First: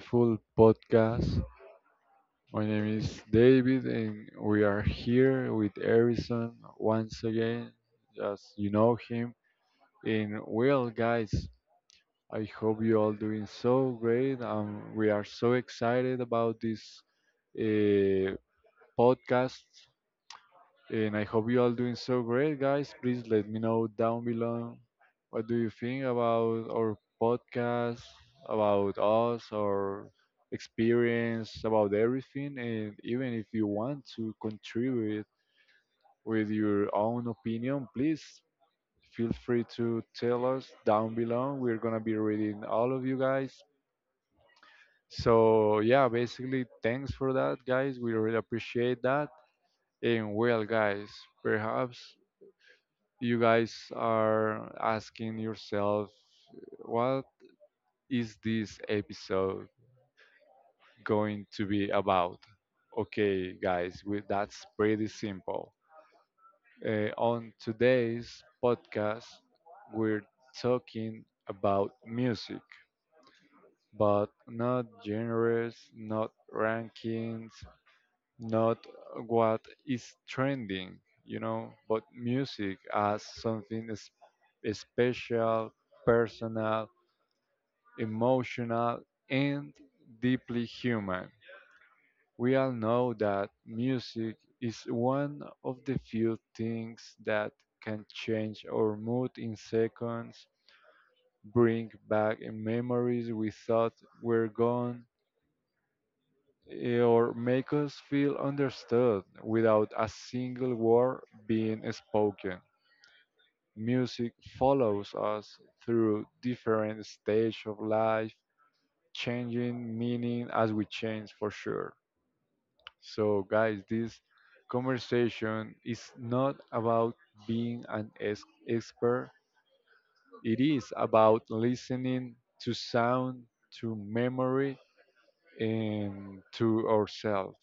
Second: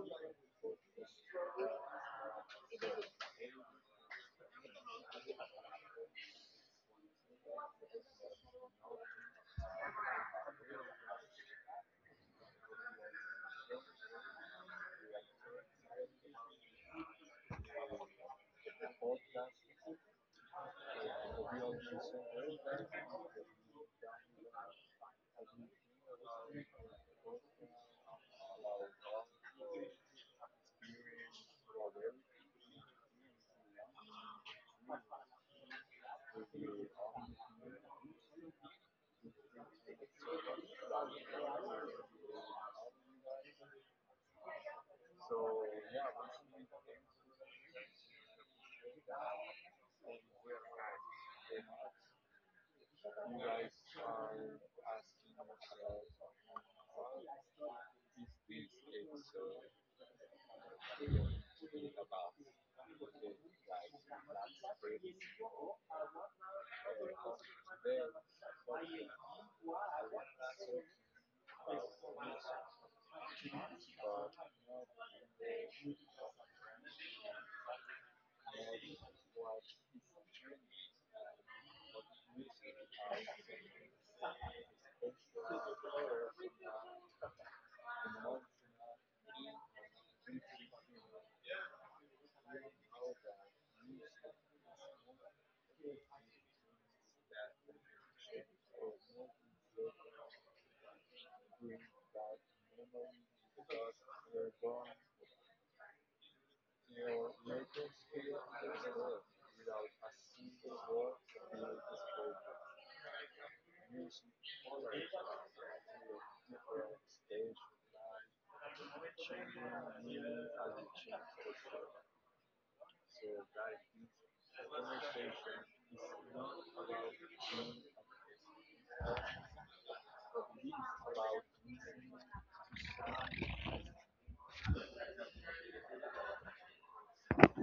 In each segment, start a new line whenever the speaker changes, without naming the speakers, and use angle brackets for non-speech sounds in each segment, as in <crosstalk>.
beautiful podcast. My name is David, and we are here with Harrison once again, as you know him. And well, guys, I hope you all doing so great. We are so excited about this uh, podcast. And I hope you all doing so great, guys. Please let me know down below what do you think about our podcast, about us, our experience, about everything. And even if you want to contribute with your own opinion, please feel free to tell us down below. We're gonna be reading all of you guys. So yeah, basically, thanks for that, guys. We really appreciate that. And well, guys, perhaps you guys are asking yourself, what is this episode going to be about? Okay, guys, that's pretty simple. On today's podcast, we're talking about music, but not genres, not rankings, not what is trending, you know, but music as something special, personal, emotional, and deeply human. We all know that music is one of the few things that can change our mood in seconds, bring back memories we thought were gone, or make us feel understood without a single word being spoken. Music follows us through different stages of life, changing meaning as we change for sure. So, guys, this conversation is not about being an expert, it is about listening to sound, to memory, and to ourselves.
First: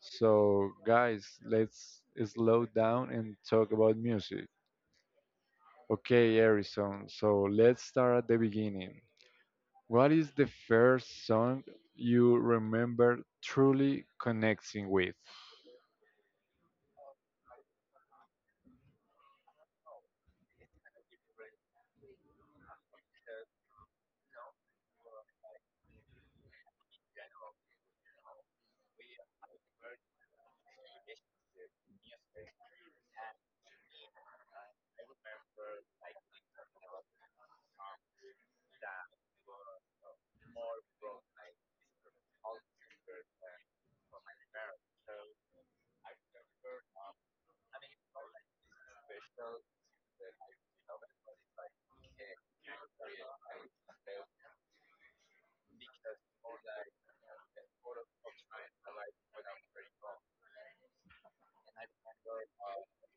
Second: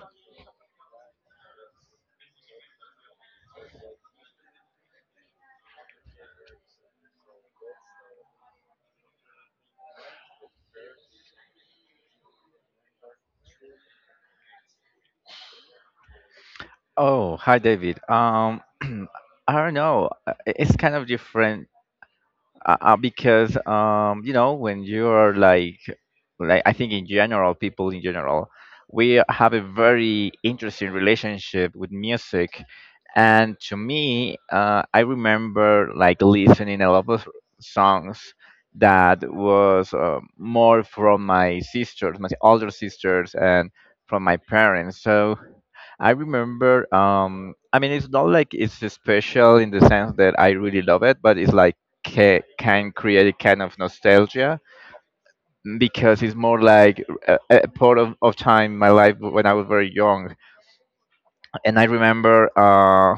So, guys, let's slow down and talk about music. Okay, Harrison, so let's start at the beginning. What is the first song you remember truly connecting with?
Oh, hi, David. <clears throat> I don't know. It's kind of different because when you are like, I think in general, people in general, we have a very interesting relationship with music, and to me, I remember like listening a lot of songs that was more from my sisters, my older sisters, and from my parents. So I remember. I mean, it's not like it's special in the sense that I really love it, but it's like can create a kind of nostalgia because it's more like a part of time in my life when I was very young and I remember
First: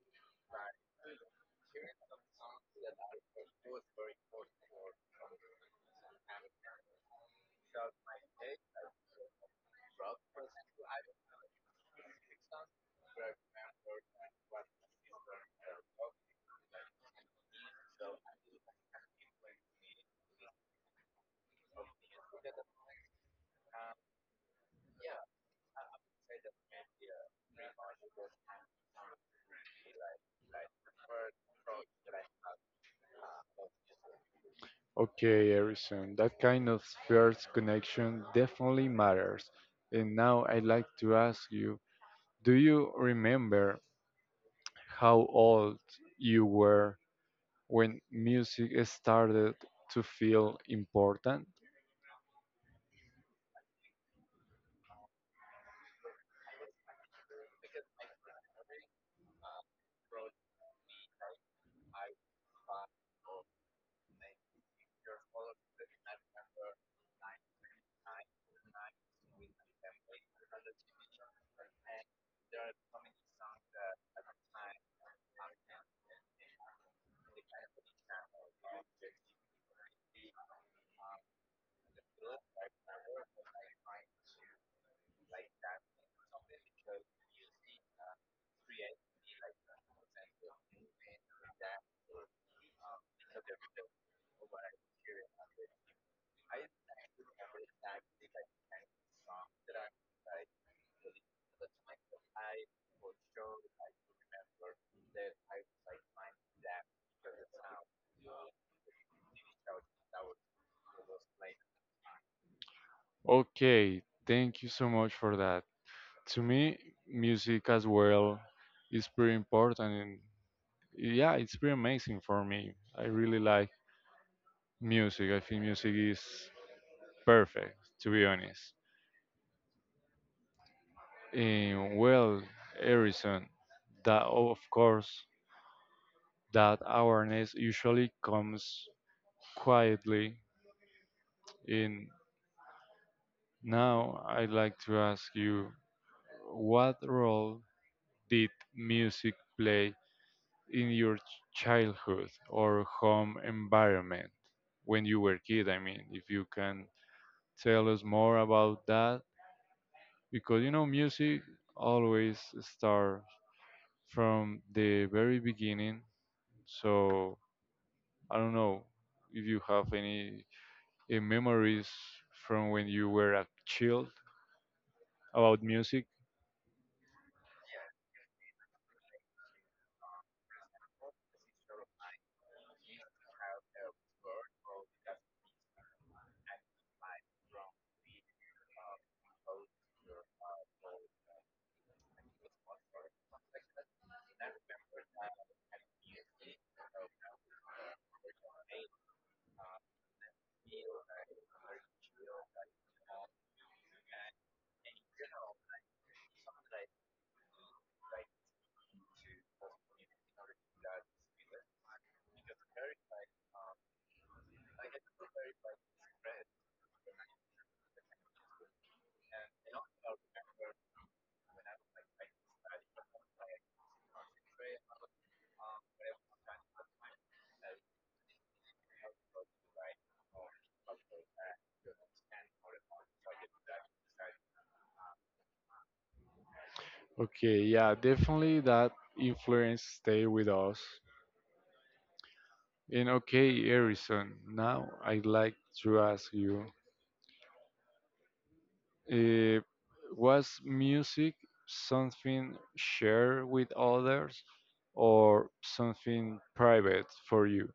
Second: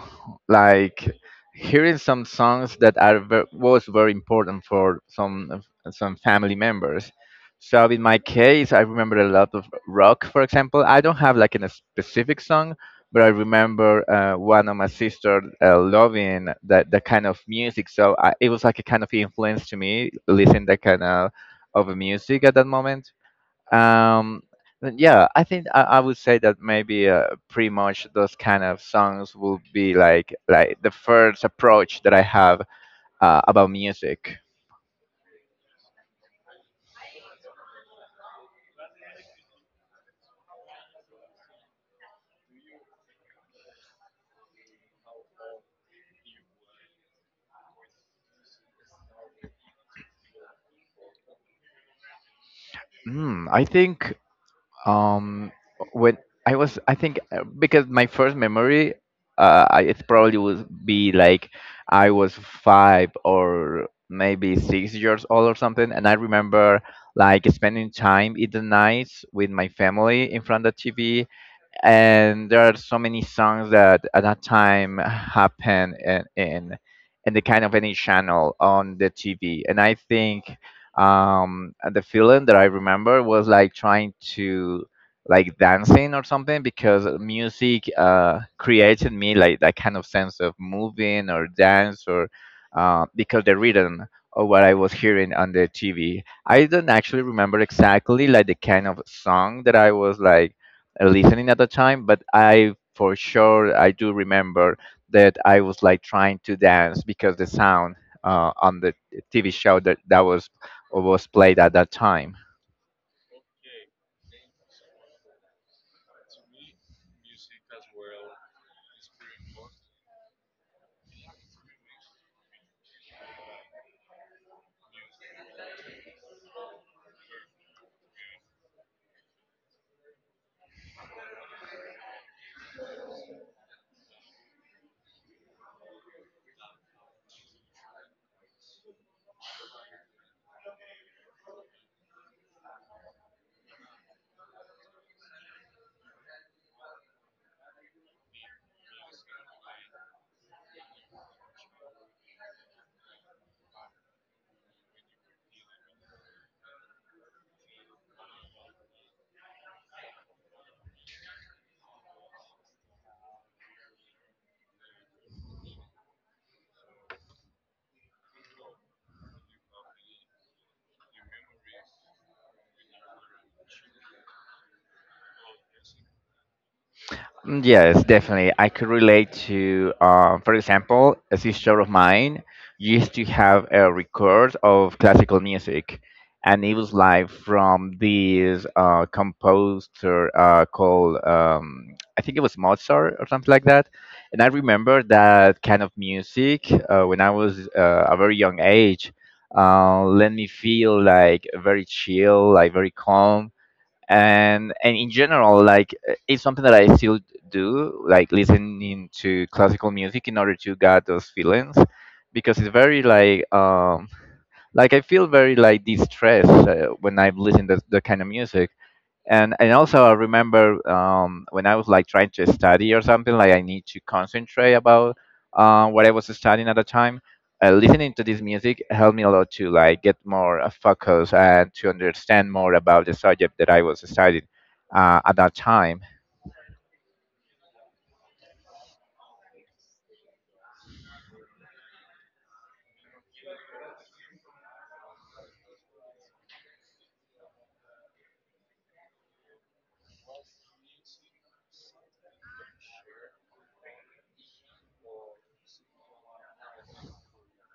like hearing some songs that are was very important for some family members. So in my case, I remember a lot of rock, for example. I don't have like a specific song, but I remember one of my sister loving that kind of music. So I, it was like a kind of influence to me listening that kind of music at that moment. Um then yeah, I think I would say that maybe pretty much those kind of songs will be like the first approach that I have about music.
Okay, Harrison, that kind of first connection definitely matters. And now I'd like to ask you, do you remember how old you were when music started to feel important?
I think um when I think because my first memory it probably would be like I was five or maybe 6 years old or something and I remember like spending time in the nights with my family in front of the TV, and there are so many songs that at that time happened in the kind of any channel on the TV. And I think the feeling that I remember was like trying to like dancing or something because music created me like that kind of sense of moving or dance or because the rhythm of what I was hearing on the TV. I don't actually remember exactly like the kind of song that I was like listening at the time, but I for sure I do remember that I was like trying to dance because the sound on the TV show that that was played at that time.
Okay, thank you so much for that. To me, music as well is pretty important and yeah, it's pretty amazing for me. I really like music. I think music is perfect, to be honest. Eh, well, Harrison, that of course, that awareness usually comes quietly. In now, I'd like to ask you, what role did music play in your childhood or home environment when you were kid? I mean, if you can tell us more about that, because you know, music always starts from the very beginning. So I don't know if you have any memories from when you were a child about music.
Yes, definitely. I could relate to, for example, a sister of mine used to have a record of classical music, and it was live from this composer called, I think it was Mozart or something like that. And I remember that kind of music when I was a very young age. Let me feel like very chill, like very calm, and in general like it's something that I still do like listening to classical music in order to get those feelings because it's very like I feel very like distressed when I've listened to the kind of music, and also I remember when I was like trying to study or something like I need to concentrate about what I was studying at the time. Listening to this music helped me a lot to like get more focused and to understand more about the subject that I was studying at that time.
Okay, yeah, definitely that influence stay with us. And okay, Harrison, now I'd like to ask you, uh, was music something shared with others or something private for you?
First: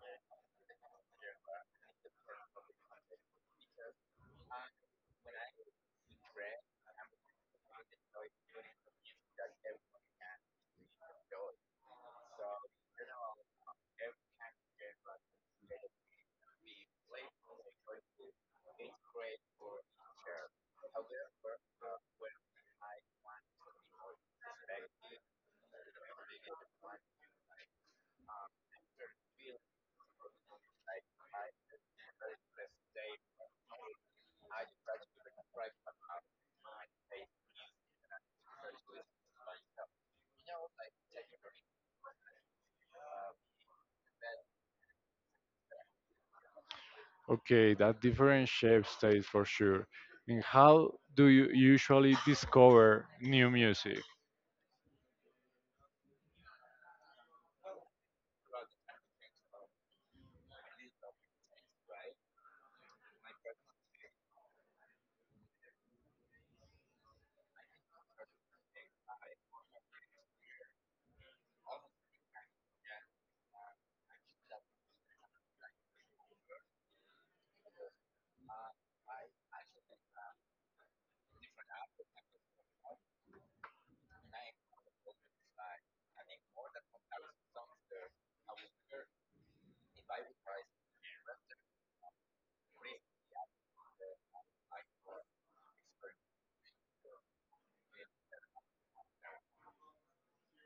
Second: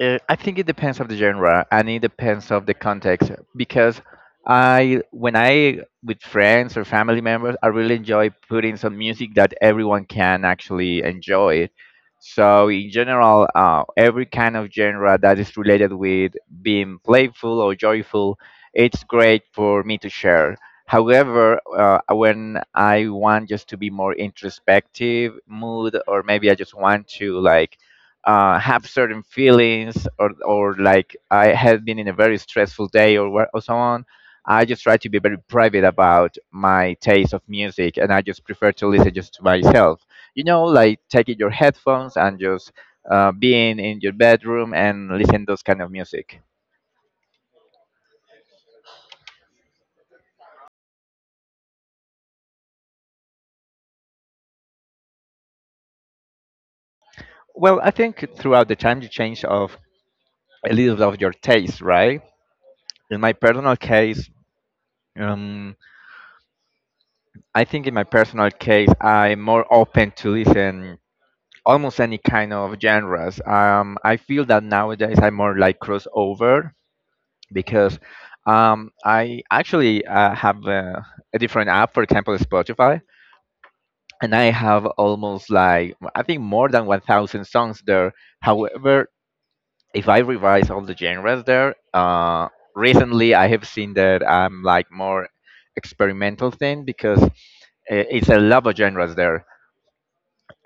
I think it depends of the genre and it depends of the context because I when I with friends or family members I really enjoy putting some music that everyone can actually enjoy. So in general, every kind of genre that is related with being playful or joyful, it's great for me to share. However, when I want just to be more introspective mood, or maybe I just want to like have certain feelings or like I have been in a very stressful day or or so on. I just try to be very private about my taste of music, and I just prefer to listen just to myself. You know, like taking your headphones and just being in your bedroom and listen those kind of music.
Okay, that different shapes taste for sure. And how do you usually discover new music?
Well, I think throughout the time you change of a little bit of your taste, right? In my personal case, um, I think in my personal case, I'm more open to listen almost any kind of genres. I feel that nowadays I more like crossover because I actually have a different app, for example, Spotify, and I have almost like I think more than 1,000 songs there. However, if I revise all the genres there, recently I have seen that I'm like more experimental thing because it's a lot of genres there.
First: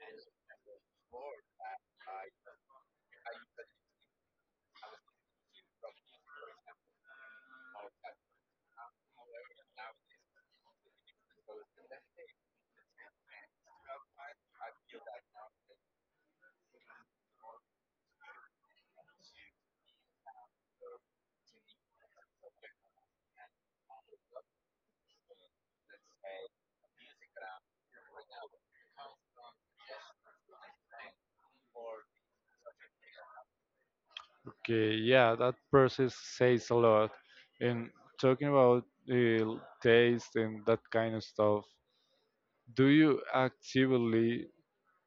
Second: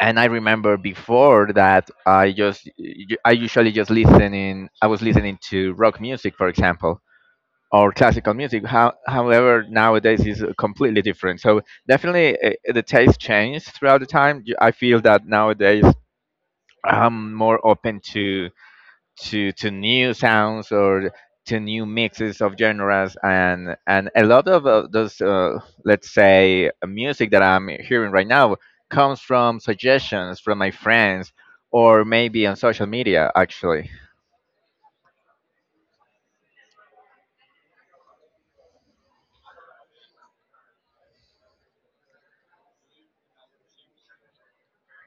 And I remember before that I just I usually just listening I was listening to rock music, for example, or classical music. However, nowadays is completely different. So definitely the taste changed throughout the time. I feel that nowadays I'm more open to new sounds or to new mixes of genres, and a lot of those let's say music that I'm hearing right now comes from suggestions from my friends or maybe on social media actually.
Okay, yeah, that process says a lot. And talking about taste and that kind of stuff, do you actively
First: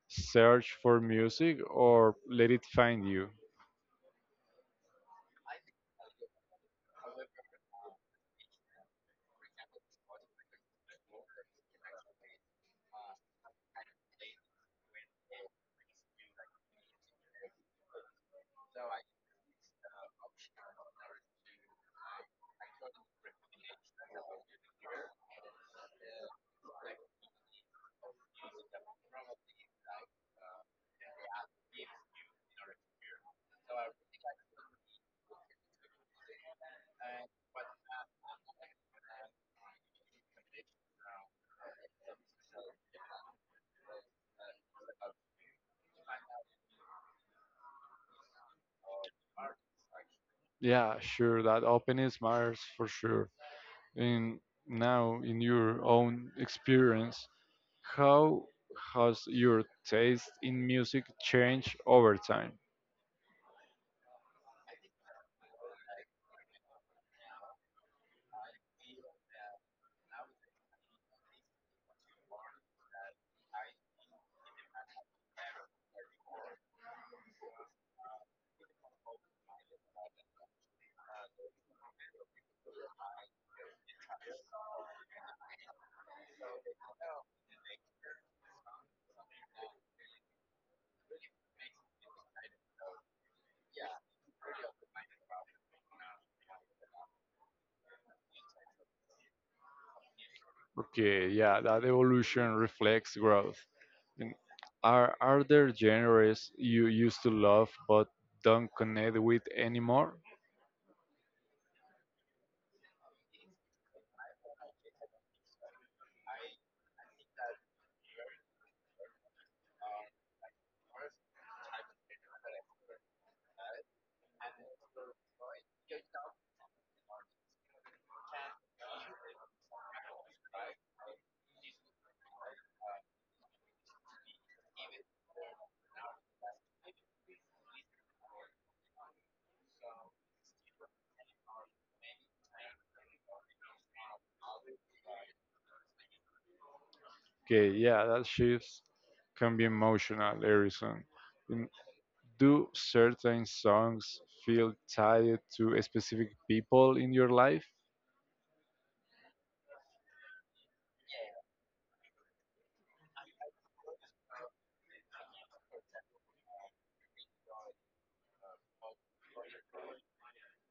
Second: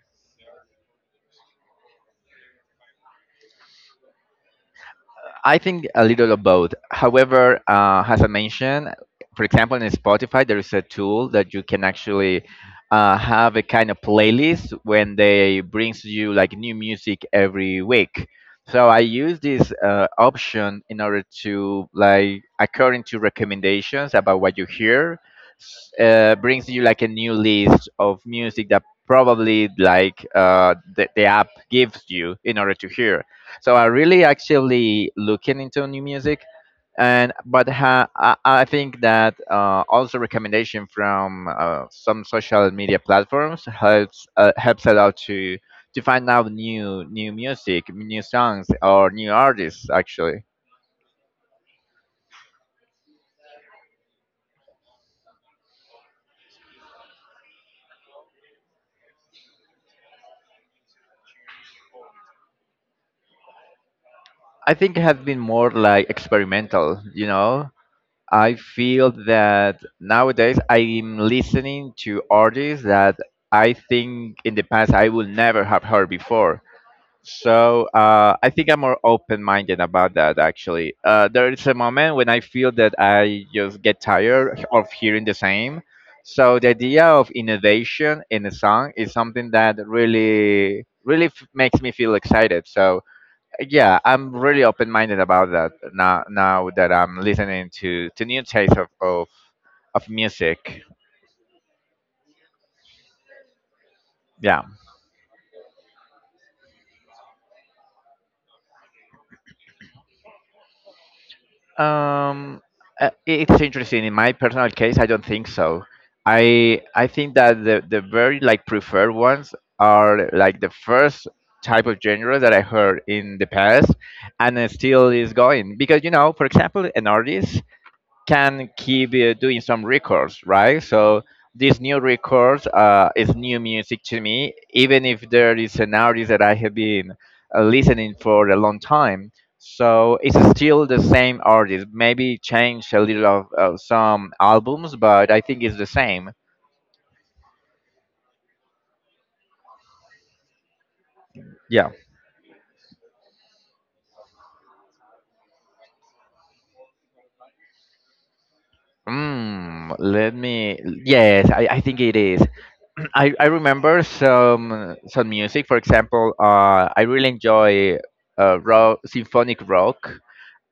search for music or let it find you?
I think a little of both. However, as I mentioned, for example, in Spotify, there is a tool that you can actually have a kind of playlist when they brings you like new music every week. So I use this option in order to like according to recommendations about what you hear, brings you like a new list of music that probably like the app gives you in order to hear. So I really actively looking into new music, and but I think that also recommendation from some social media platforms helps helps a lot to find out new music, new songs, or new artists actually.
Yeah, sure, that openness matters for sure. And now, in your own experience, how has your taste in music changed over time?
I think it has been more like experimental, you know, I feel that nowadays I'm listening to artists that I think in the past I would never have heard before. So I think I'm more open-minded about that. Actually, there is a moment when I feel that I just get tired of hearing the same. So the idea of innovation in a song is something that really, makes me feel excited. So yeah, I'm really open-minded about that. Now now that I'm listening to new taste of music.
Okay, yeah, that evolution reflects growth. And
yeah
are there genres you used to love but don't connect with anymore?
um uh, it's interesting in my personal case, I don't think so. I think that the very like preferred ones are like the first type of genre that I heard in the past, and it still is going because, you know, for example, an artist can keep doing some records, right? So this new records is new music to me, even if there is an artist that I have been listening for a long time. So it's still the same artist. Maybe change a little of some albums, but I think it's the same.
Okay, yeah, that shifts can be emotional, Harrison. And
Yeah.
do certain songs feel tied to a specific people in your life?
Let me. Yes, I think it is. <clears throat> I remember some music. For example, I really enjoy rock, symphonic rock.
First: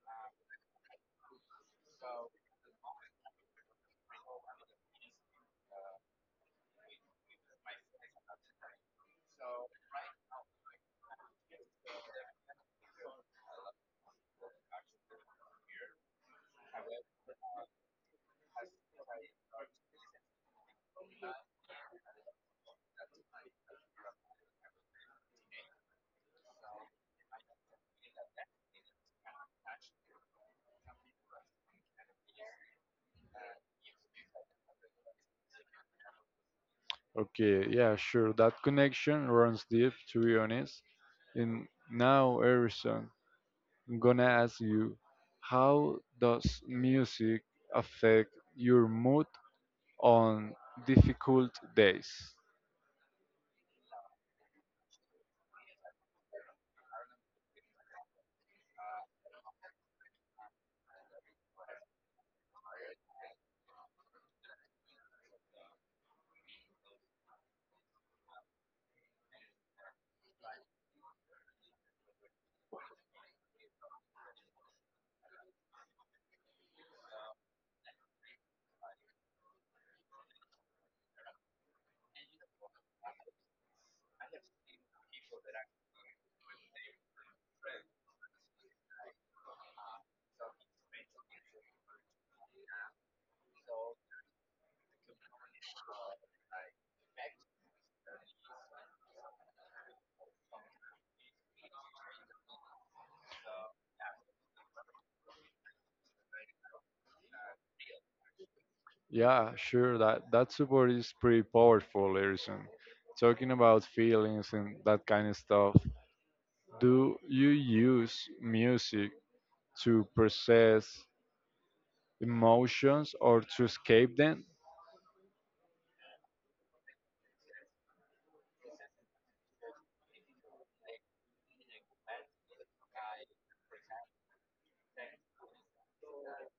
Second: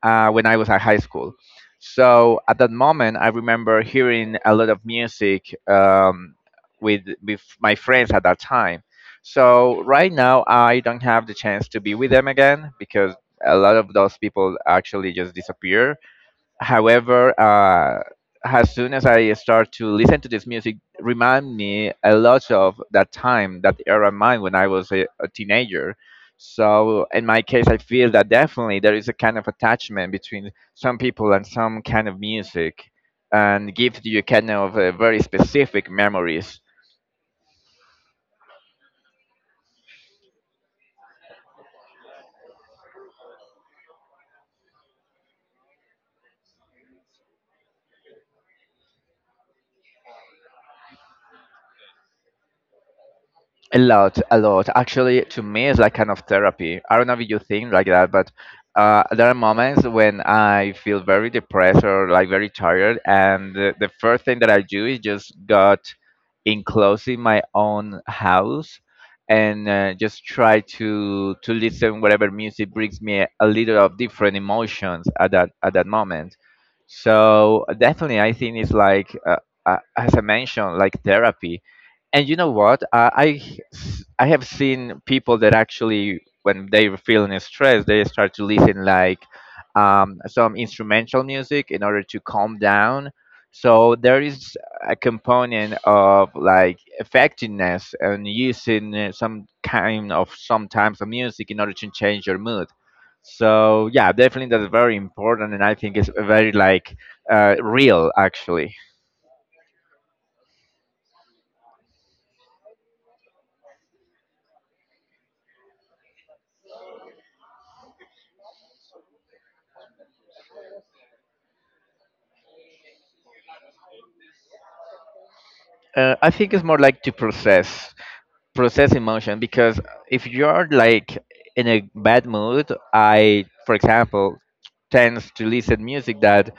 When I was at high school. So at that moment, I remember hearing a lot of music with my friends at that time. So right now, I don't have the chance to be with them again because a lot of those people actually just disappear. However, as soon as I start to listen to this music, remind me a lot of that time, that era of mine when I was a teenager. So in my case, I feel that definitely there is a kind of attachment between some people and some kind of music, and gives you kind of very specific memories.
Okay, yeah, sure. That connection runs deep, to be honest. And now, Harrison, I'm gonna ask you, how does music affect your mood on difficult days?
A lot, a lot. Actually, to me, it's like kind of therapy. I don't know if you think like that, but there are moments when I feel very depressed or like very tired, and the first thing that I do is just got enclosed in my own house and just try to listen whatever music brings me a little of different emotions at that moment. So definitely, I think it's like as I mentioned, like therapy. And you know what, I have seen people that actually when they were feeling stressed they start to listen like some instrumental music in order to calm down. So there is a component of like effectiveness and using some kind of sometimes of music in order to change your mood. So yeah, definitely that's very important, and I think it's very like real actually.
Yeah, sure, that support is pretty powerful, Harrison. Talking about feelings and that kind of stuff, do you use music to process emotions or to escape them?
I think it's more like to process. Process emotion because if you're like in a bad mood, I for example tends to listen music that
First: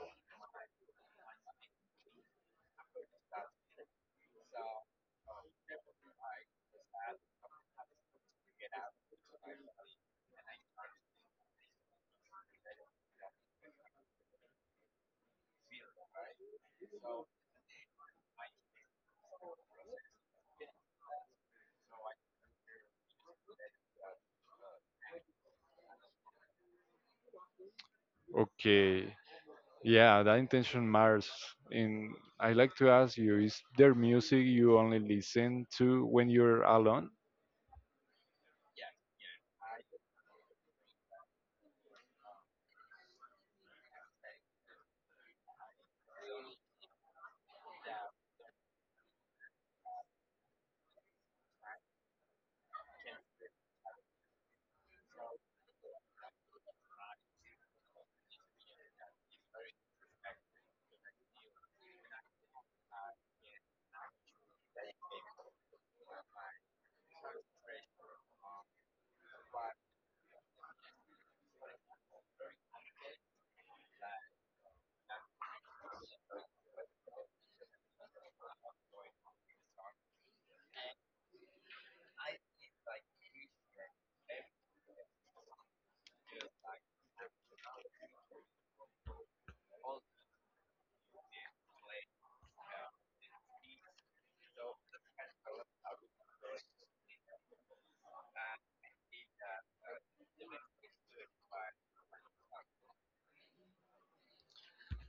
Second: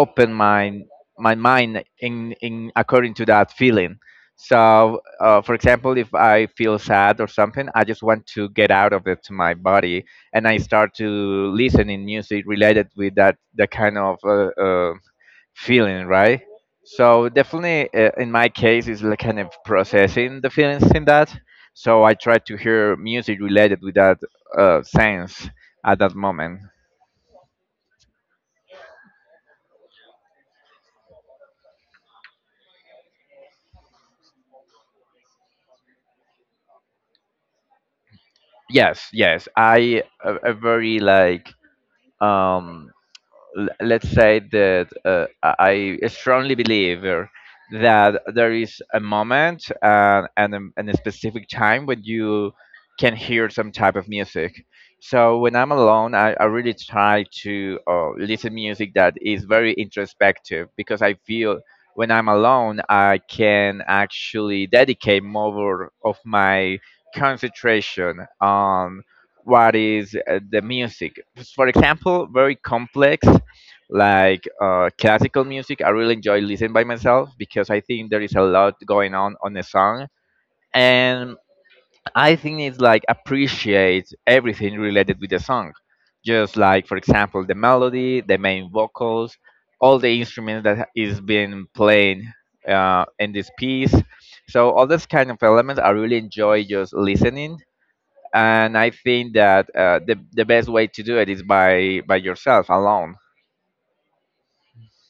open my mind in according to that feeling. So for example, if I feel sad or something, I just want to get out of it to my body. And I start to listen in music related with that the kind of feeling, right? So definitely, in my case, it's like kind of processing the feelings in that. So I try to hear music related with that sense at that moment.
Okay, yeah, that intention matters. And I like to ask you, is there music you only listen to when you're alone?
Yes, yes, I a very like um l- let's say that I strongly believe, that there is a moment and a specific time when you can hear some type of music. So when I'm alone, I really try to listen music that is very introspective, because I feel when I'm alone, I can actually dedicate more of my concentration on what is the music. For example, very complex like classical music, I really enjoy listening by myself because I think there is a lot going on the song. And I think it's like appreciate everything related with the song, just like for example the melody, the main vocals, all the instruments that is being played in this piece. So all those kind of elements I really enjoy just listening, and I think that the best way to do it is by yourself alone.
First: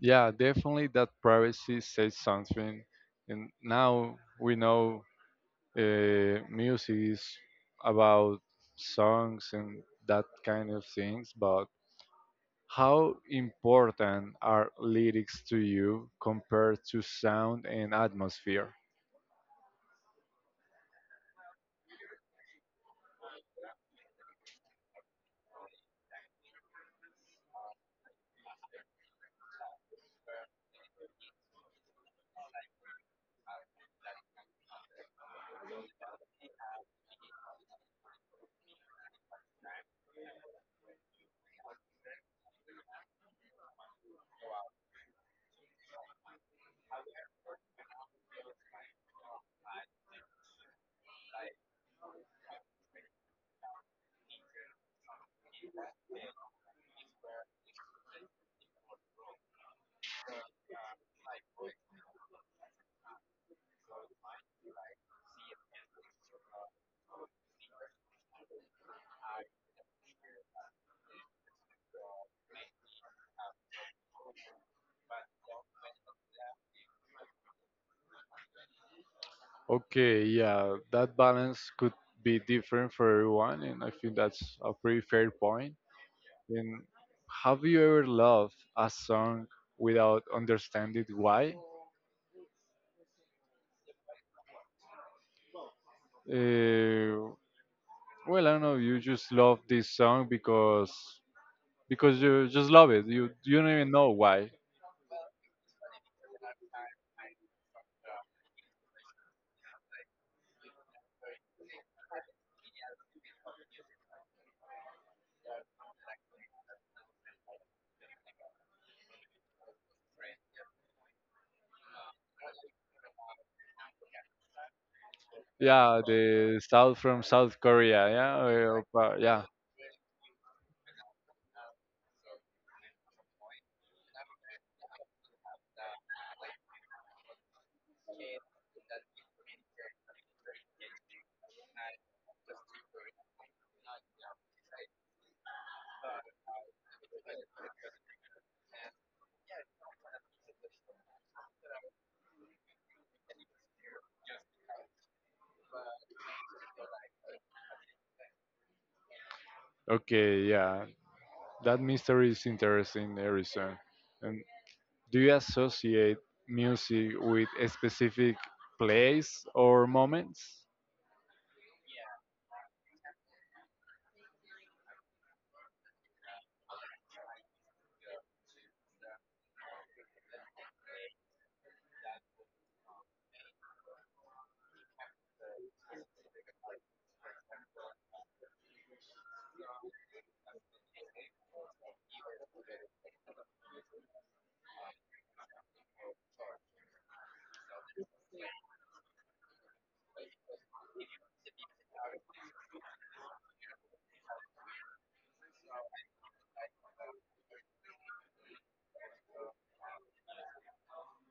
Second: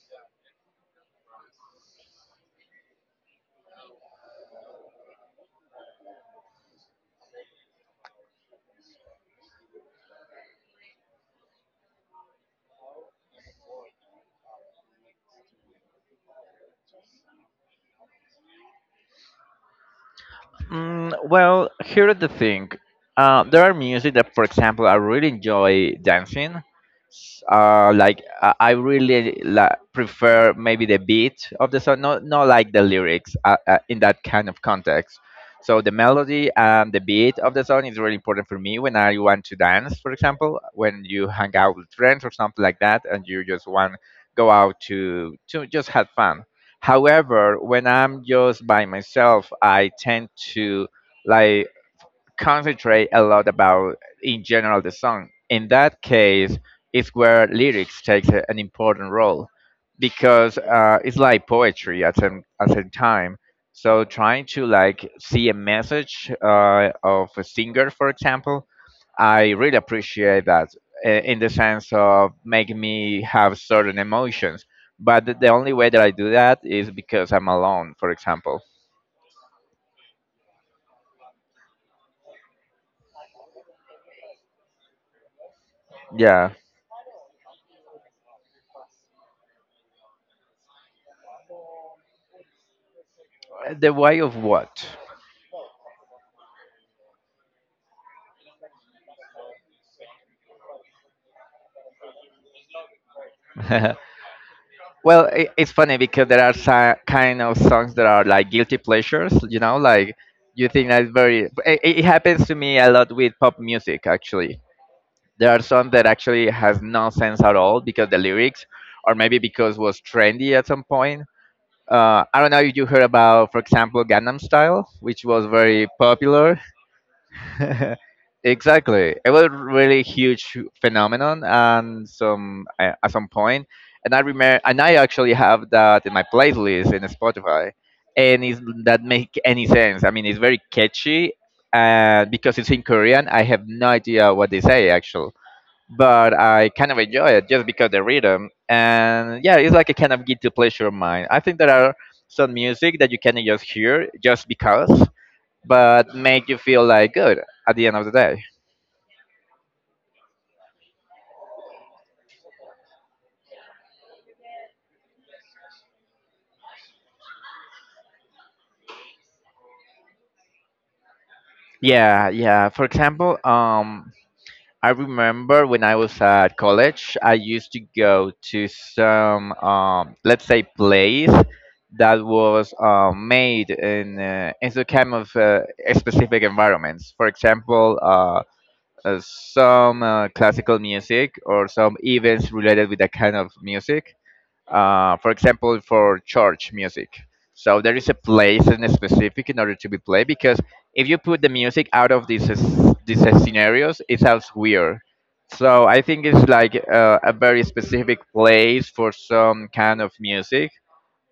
Yeah, definitely that privacy says something. And now we know music is about songs and that kind of things, but how important are lyrics to you compared to sound and atmosphere?
Mm, well, here is the thing. There are music that, for example, I really enjoy dancing, like I really prefer maybe the beat of the song, not like the lyrics in that kind of context. So the melody and the beat of the song is really important for me when I want to dance, for example when you hang out with friends or something like that and you just want go out to just have fun. However, when I'm just by myself, I tend to like concentrate a lot about in general the song. In that case, it's where lyrics takes an important role, because it's like poetry at some time. So trying to like see a message of a singer, for example, I really appreciate that in the sense of making me have certain emotions. But the only way that I do that is because I'm alone, for example.
Okay, yeah, that balance could be different for everyone, and I think that's a pretty fair point.
Yeah.
And have you ever loved a song without understanding why?
The way of what?
Uh, well, I don't know. You just love this song because you just love it. You don't even know
<laughs>
why.
Well, it's funny because there are some kind of songs that are like guilty pleasures, like you think that's very. It happens to me a lot with pop music, actually. There are songs that actually has no sense at all because the lyrics, or maybe because was trendy at some point. I don't know if you heard about, for example, Gangnam Style, which was very
Yeah, the
popular.
South from South
<laughs>
Korea. Yeah,
Exactly.
but
It
yeah.
was really huge phenomenon and some at some point, and I remember, and I actually have that in my playlist in Spotify, and it that make any sense. I mean, it's very catchy, and because it's in Korean I have no idea what they say actually. But I kind of enjoy it just because the rhythm, and yeah, it's like a kind of guilty pleasure of mine. I think there are some music that you can just hear just because, but make you feel like good at the end of the day.
Okay, yeah. That mystery is interesting, Harrison. And do you associate music with a specific place or moments?
Yeah, yeah. For example, I remember when I was at college, I used to go to some, let's say, place that was made in the kind of specific environments. For example, some classical music or some events related with that kind of music. For example, for church music. So there is a place in a specific in order to be played, because if you put the music out of these these scenarios, it sounds weird. So I think it's like a very specific place for some kind of music.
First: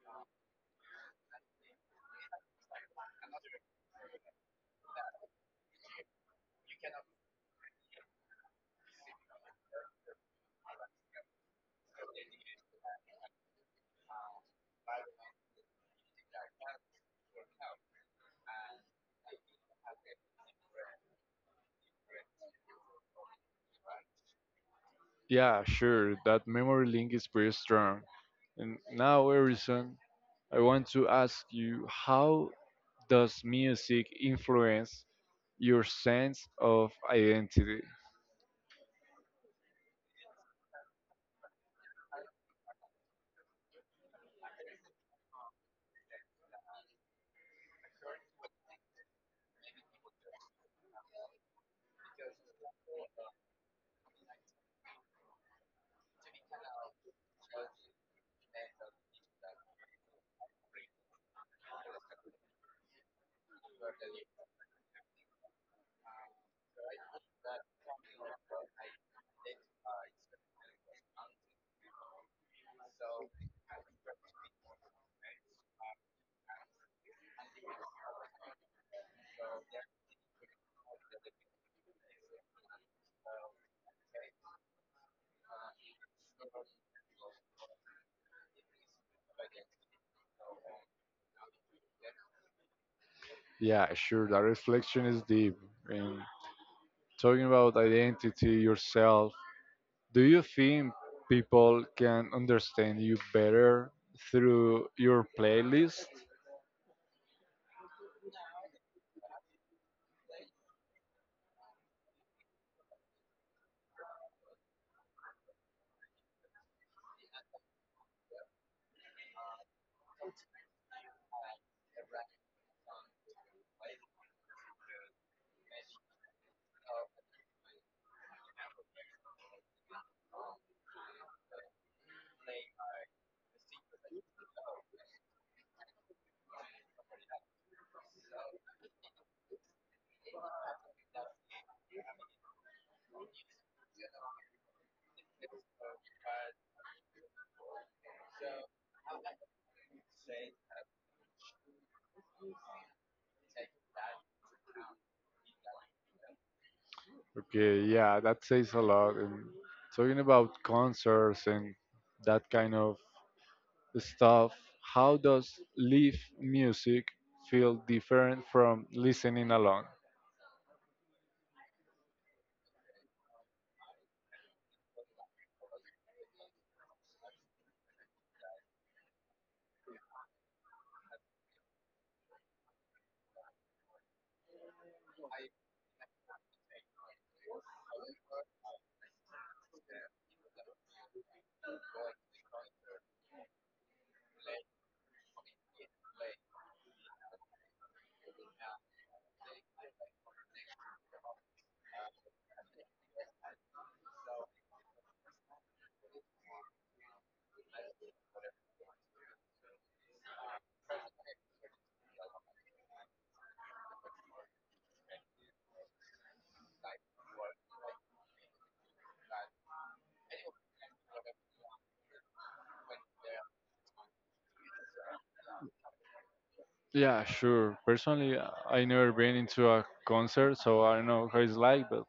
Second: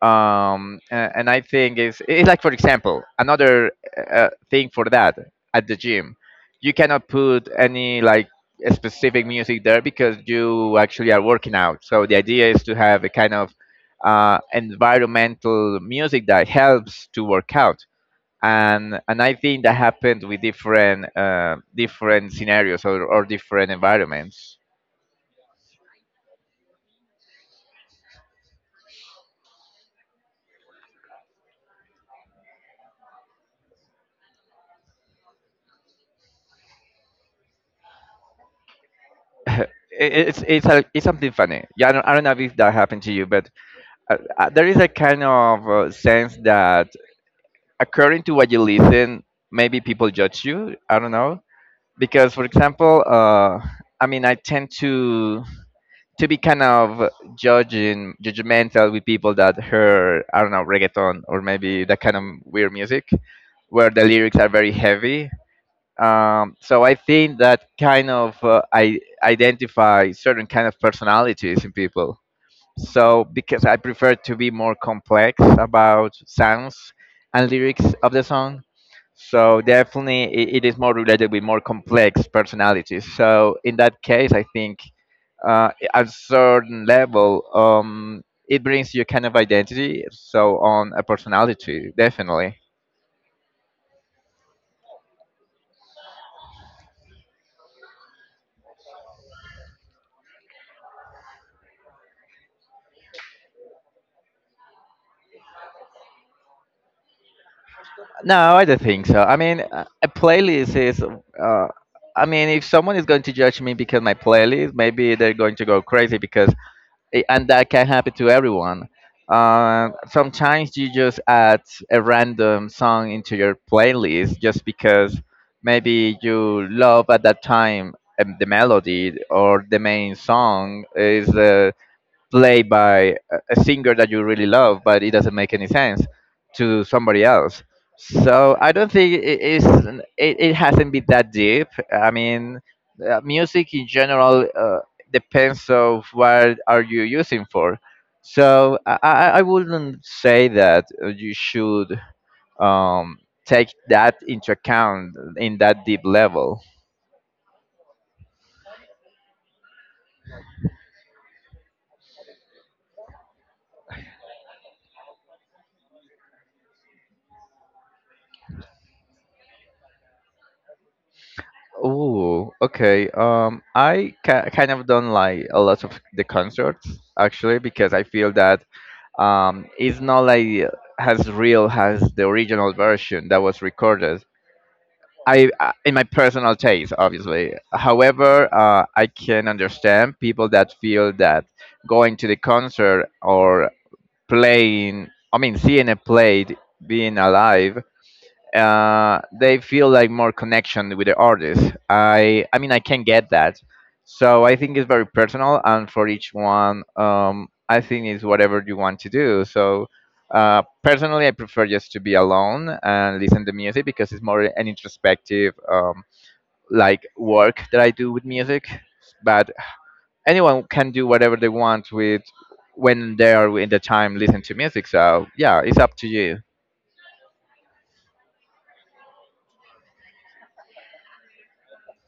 And I think it's, like for example another thing for that. At the gym, you cannot put any like a specific music there, because you actually are working out, so the idea is to have a kind of environmental music that helps to work out. And I think that happened with different scenarios or different environments.
Yeah, sure, that memory link is pretty strong. And now, Harrison, I want to ask you, how does music influence your sense of identity?
<laughs> It's something funny, yeah. I don't know if that happened to you, but there is a kind of sense that according to what you listen, maybe people judge you, I don't know. Because for example, I mean, I tend to be kind of judging judgmental with people that hear, I don't know, reggaeton, or maybe that kind of weird music where the lyrics are very heavy. So I think that kind of I identify certain kind of personalities in people. So because I prefer to be more complex about sounds and lyrics of the song. So definitely it is more related with more complex personalities. So in that case, I think at a certain level, it brings you kind of identity. So on a personality, definitely.
Yeah, sure, that reflection is deep. And talking about identity, yourself, do you think people can understand you better through your playlist?
No, I don't think so. I mean, a playlist is. I mean, if someone is going to judge me because my playlist, maybe they're going to go crazy, because and that can happen to everyone. Sometimes you just add a random song into your playlist just because maybe you love at that time the melody, or the main song is played by a singer that you really love, but it doesn't make any sense to somebody else. So I don't think it is. It hasn't been that deep. I mean, music in general depends of what are you using for. So I wouldn't say that you should um, take that into account in that deep level.
Okay, yeah, that says a lot. And talking about concerts and that kind of stuff, how does live music feel different from listening alone?
Oh, okay. I kind of don't like a lot of the concerts, actually, because I feel that it's not like as real as the original version that was recorded. I, in my personal taste, obviously. However, I can understand people that feel that going to the concert, or playing, I mean, seeing a play, being alive, they feel like more connection with the artist. I mean I can get that. So I think it's very personal, and for each one, I think it's whatever you want to do. So personally, I prefer just to be alone and listen to music, because it's more an introspective like work that I do with music. But anyone can do whatever they want with when they are in the time listen to music. So yeah, it's up to you.
Yeah, sure. Personally, I never been into a concert, so I don't know how it's like, but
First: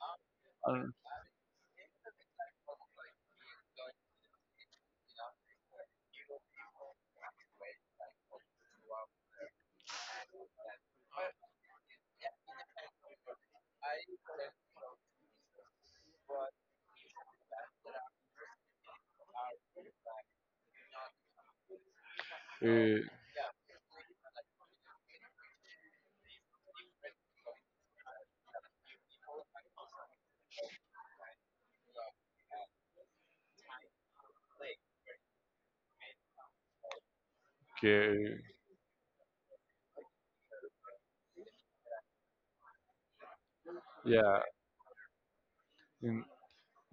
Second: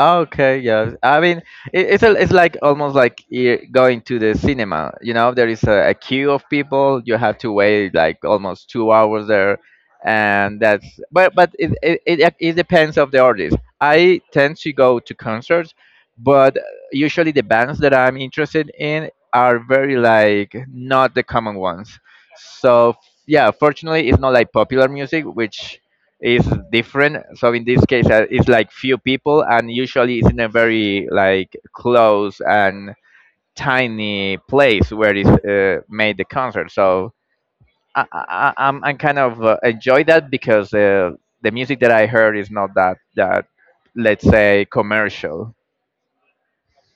Okay, yeah. I mean, it's like almost like going to the cinema. You know, there is a queue of people. You have to wait like almost 2 hours there, and that's. But it depends of the artist. I tend to go to concerts, but usually the bands that I'm interested in are very like not the common ones. So
okay,
yeah, fortunately, it's not like popular music, which is different. So in this case, it's like few people, and usually it's in a very like close and tiny place where it's made the concert. So I, I, I'm kind of enjoy that, because the music that I heard is not that let's
yeah.
say commercial.
Mm,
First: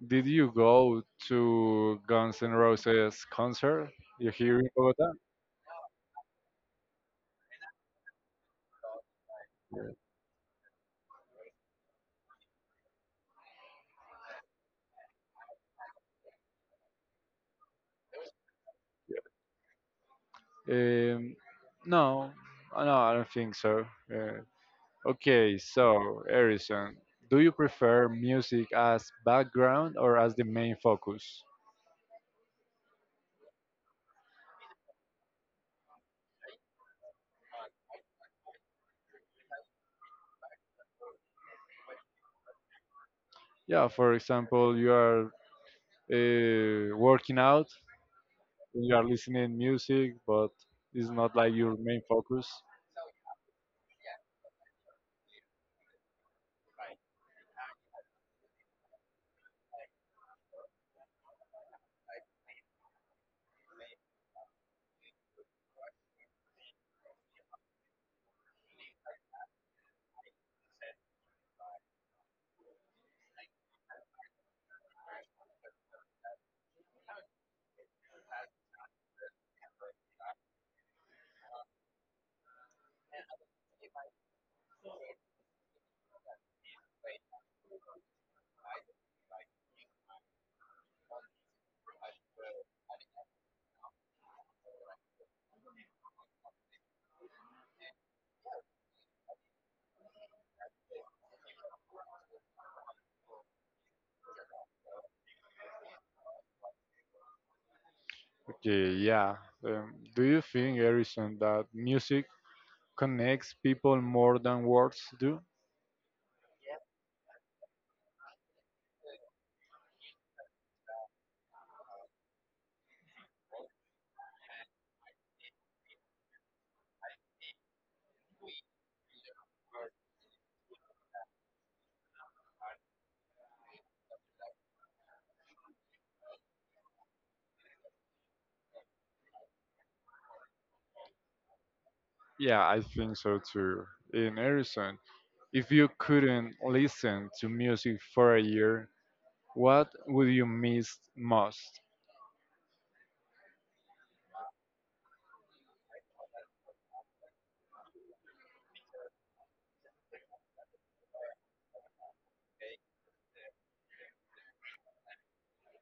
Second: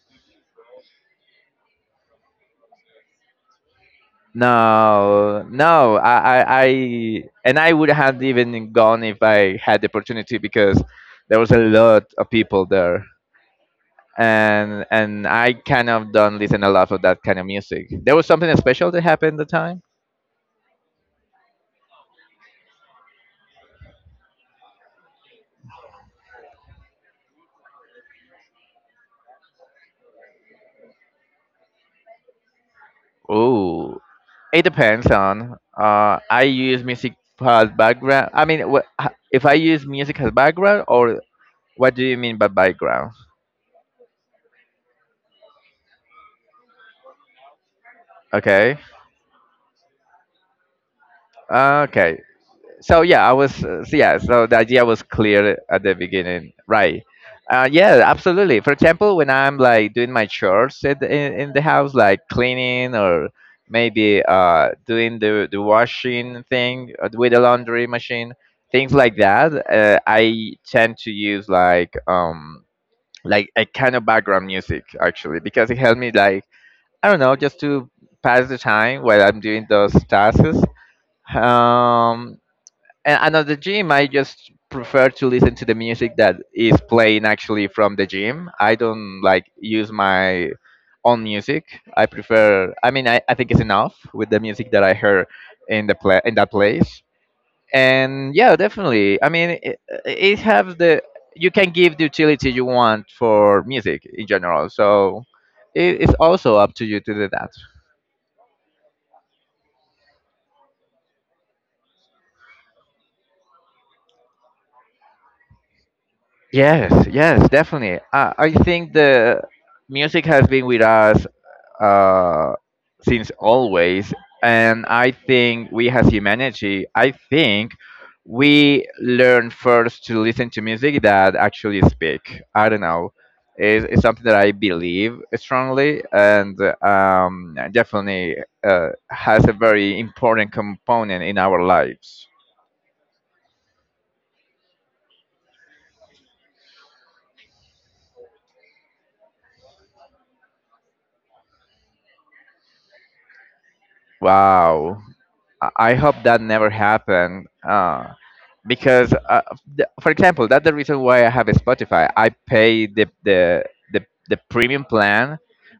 did you go to Guns N' Roses concert you here in Bogota?
No, no, and I would have even gone if I had the
Yeah.
opportunity, because there was a lot of people there. And I kind of don't listen a lot of that kind of music. There was something special that happened at the time.
Um, no, no, I don't think so. Uh, okay, so Harrison, do you prefer music as background or as the main focus?
Oh, it depends on. I use music as background. I mean, if I use music as background, or what do you mean by background?
Yeah, for example, you are working out,
Okay,
you are listening music, but it's not like your main
okay.
focus.
So yeah, so the idea was clear at the beginning, right? Yeah, absolutely. For example, when I'm like doing my chores in the house, like cleaning, or maybe doing the washing thing with the laundry machine, things like that, I tend to use like a kind of background music, actually, because it helps me like, I don't know, just to pass the time while I'm doing those tasks. um and at the gym I just prefer to listen to the music that is playing actually from the gym. I don't like use my own music. I prefer, I mean, I think it's enough with the music that I heard in the pla in that place. And yeah, definitely, I mean, it has the, you can give the utility you want for music in general. So it's also up to you to do that.
Okay, yeah. Do you think, Harrison, that music connects people more than words do?
Yes, yes, definitely, I think the music has been with us uh, since always. And I think we as humanity, I think we learn first to listen to music that actually speak. I don't know. It's something that I believe strongly, and definitely has a very important component in our lives.
Yeah, I think so too. In Harrison, if you couldn't listen to music for a year, what would you miss most?
Wow. I hope that never happened. Because for example, that's the reason why I have a Spotify. I pay the, the the premium plan,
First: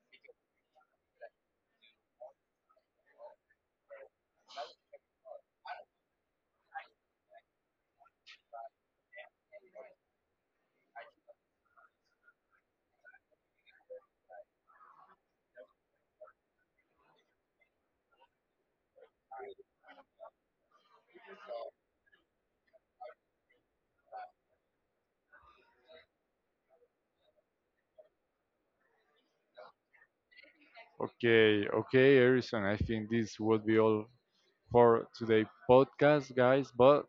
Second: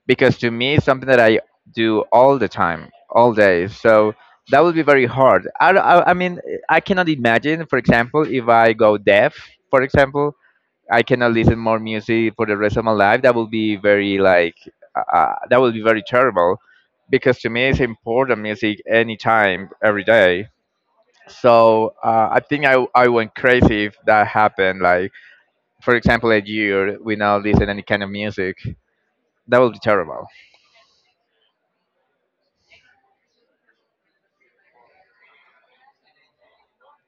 because to me it's something that I do all the time, all day. So that would be very hard. I mean, I cannot imagine, for example, if I go deaf, for example, I cannot listen more music for the rest of my life. That would be very like that would be very terrible, because to me it's important music anytime every day. So I think I went crazy if that happened. Like for example, a year we now listen any kind of music. That would be terrible.
Okay, okay, Harrison, I think this would be all for today's podcast, guys. But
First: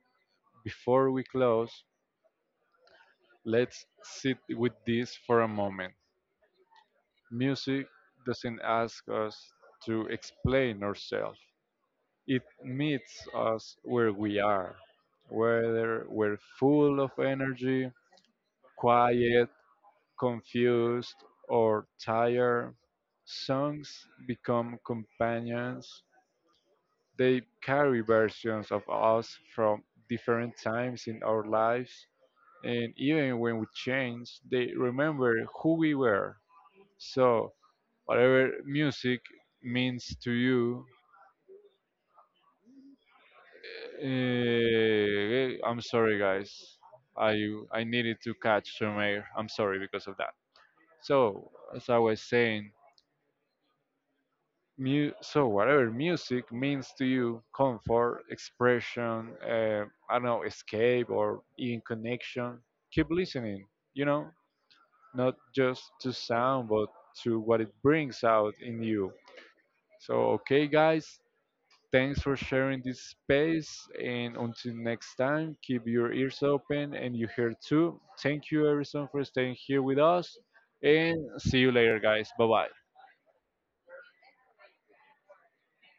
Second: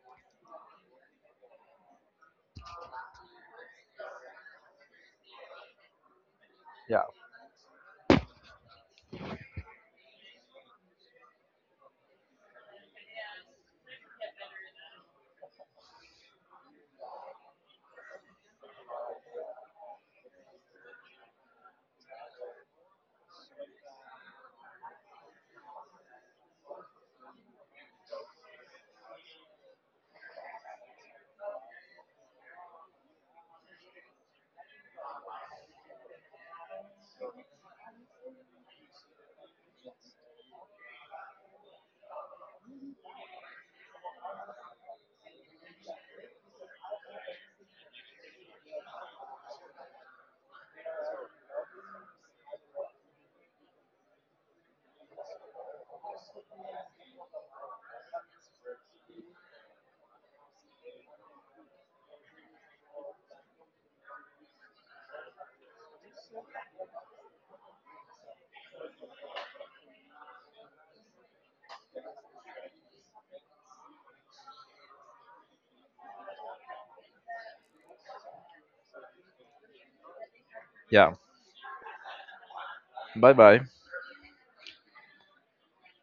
before we close, let's sit with this for a moment.
Yeah.
Music doesn't ask us to explain ourselves. It meets us where we are, whether we're full of energy, quiet, confused, or tired. Songs become companions. They carry versions of us from different times in our lives, and even when we change, they remember who we were. So, whatever music means to you. I'm sorry, guys. I I needed to catch some air. I'm sorry because of that. So as I was saying, so whatever music means to you, comfort, expression, I don't know, escape or even connection. Keep listening. You know, not just to sound, but to what it brings out in you. So okay, guys, thanks for sharing this space. And until next time, keep your ears open and you hear too. Thank you, everyone, for staying here with us.
Yeah.
And see you later, guys. Bye bye.
Bye bye.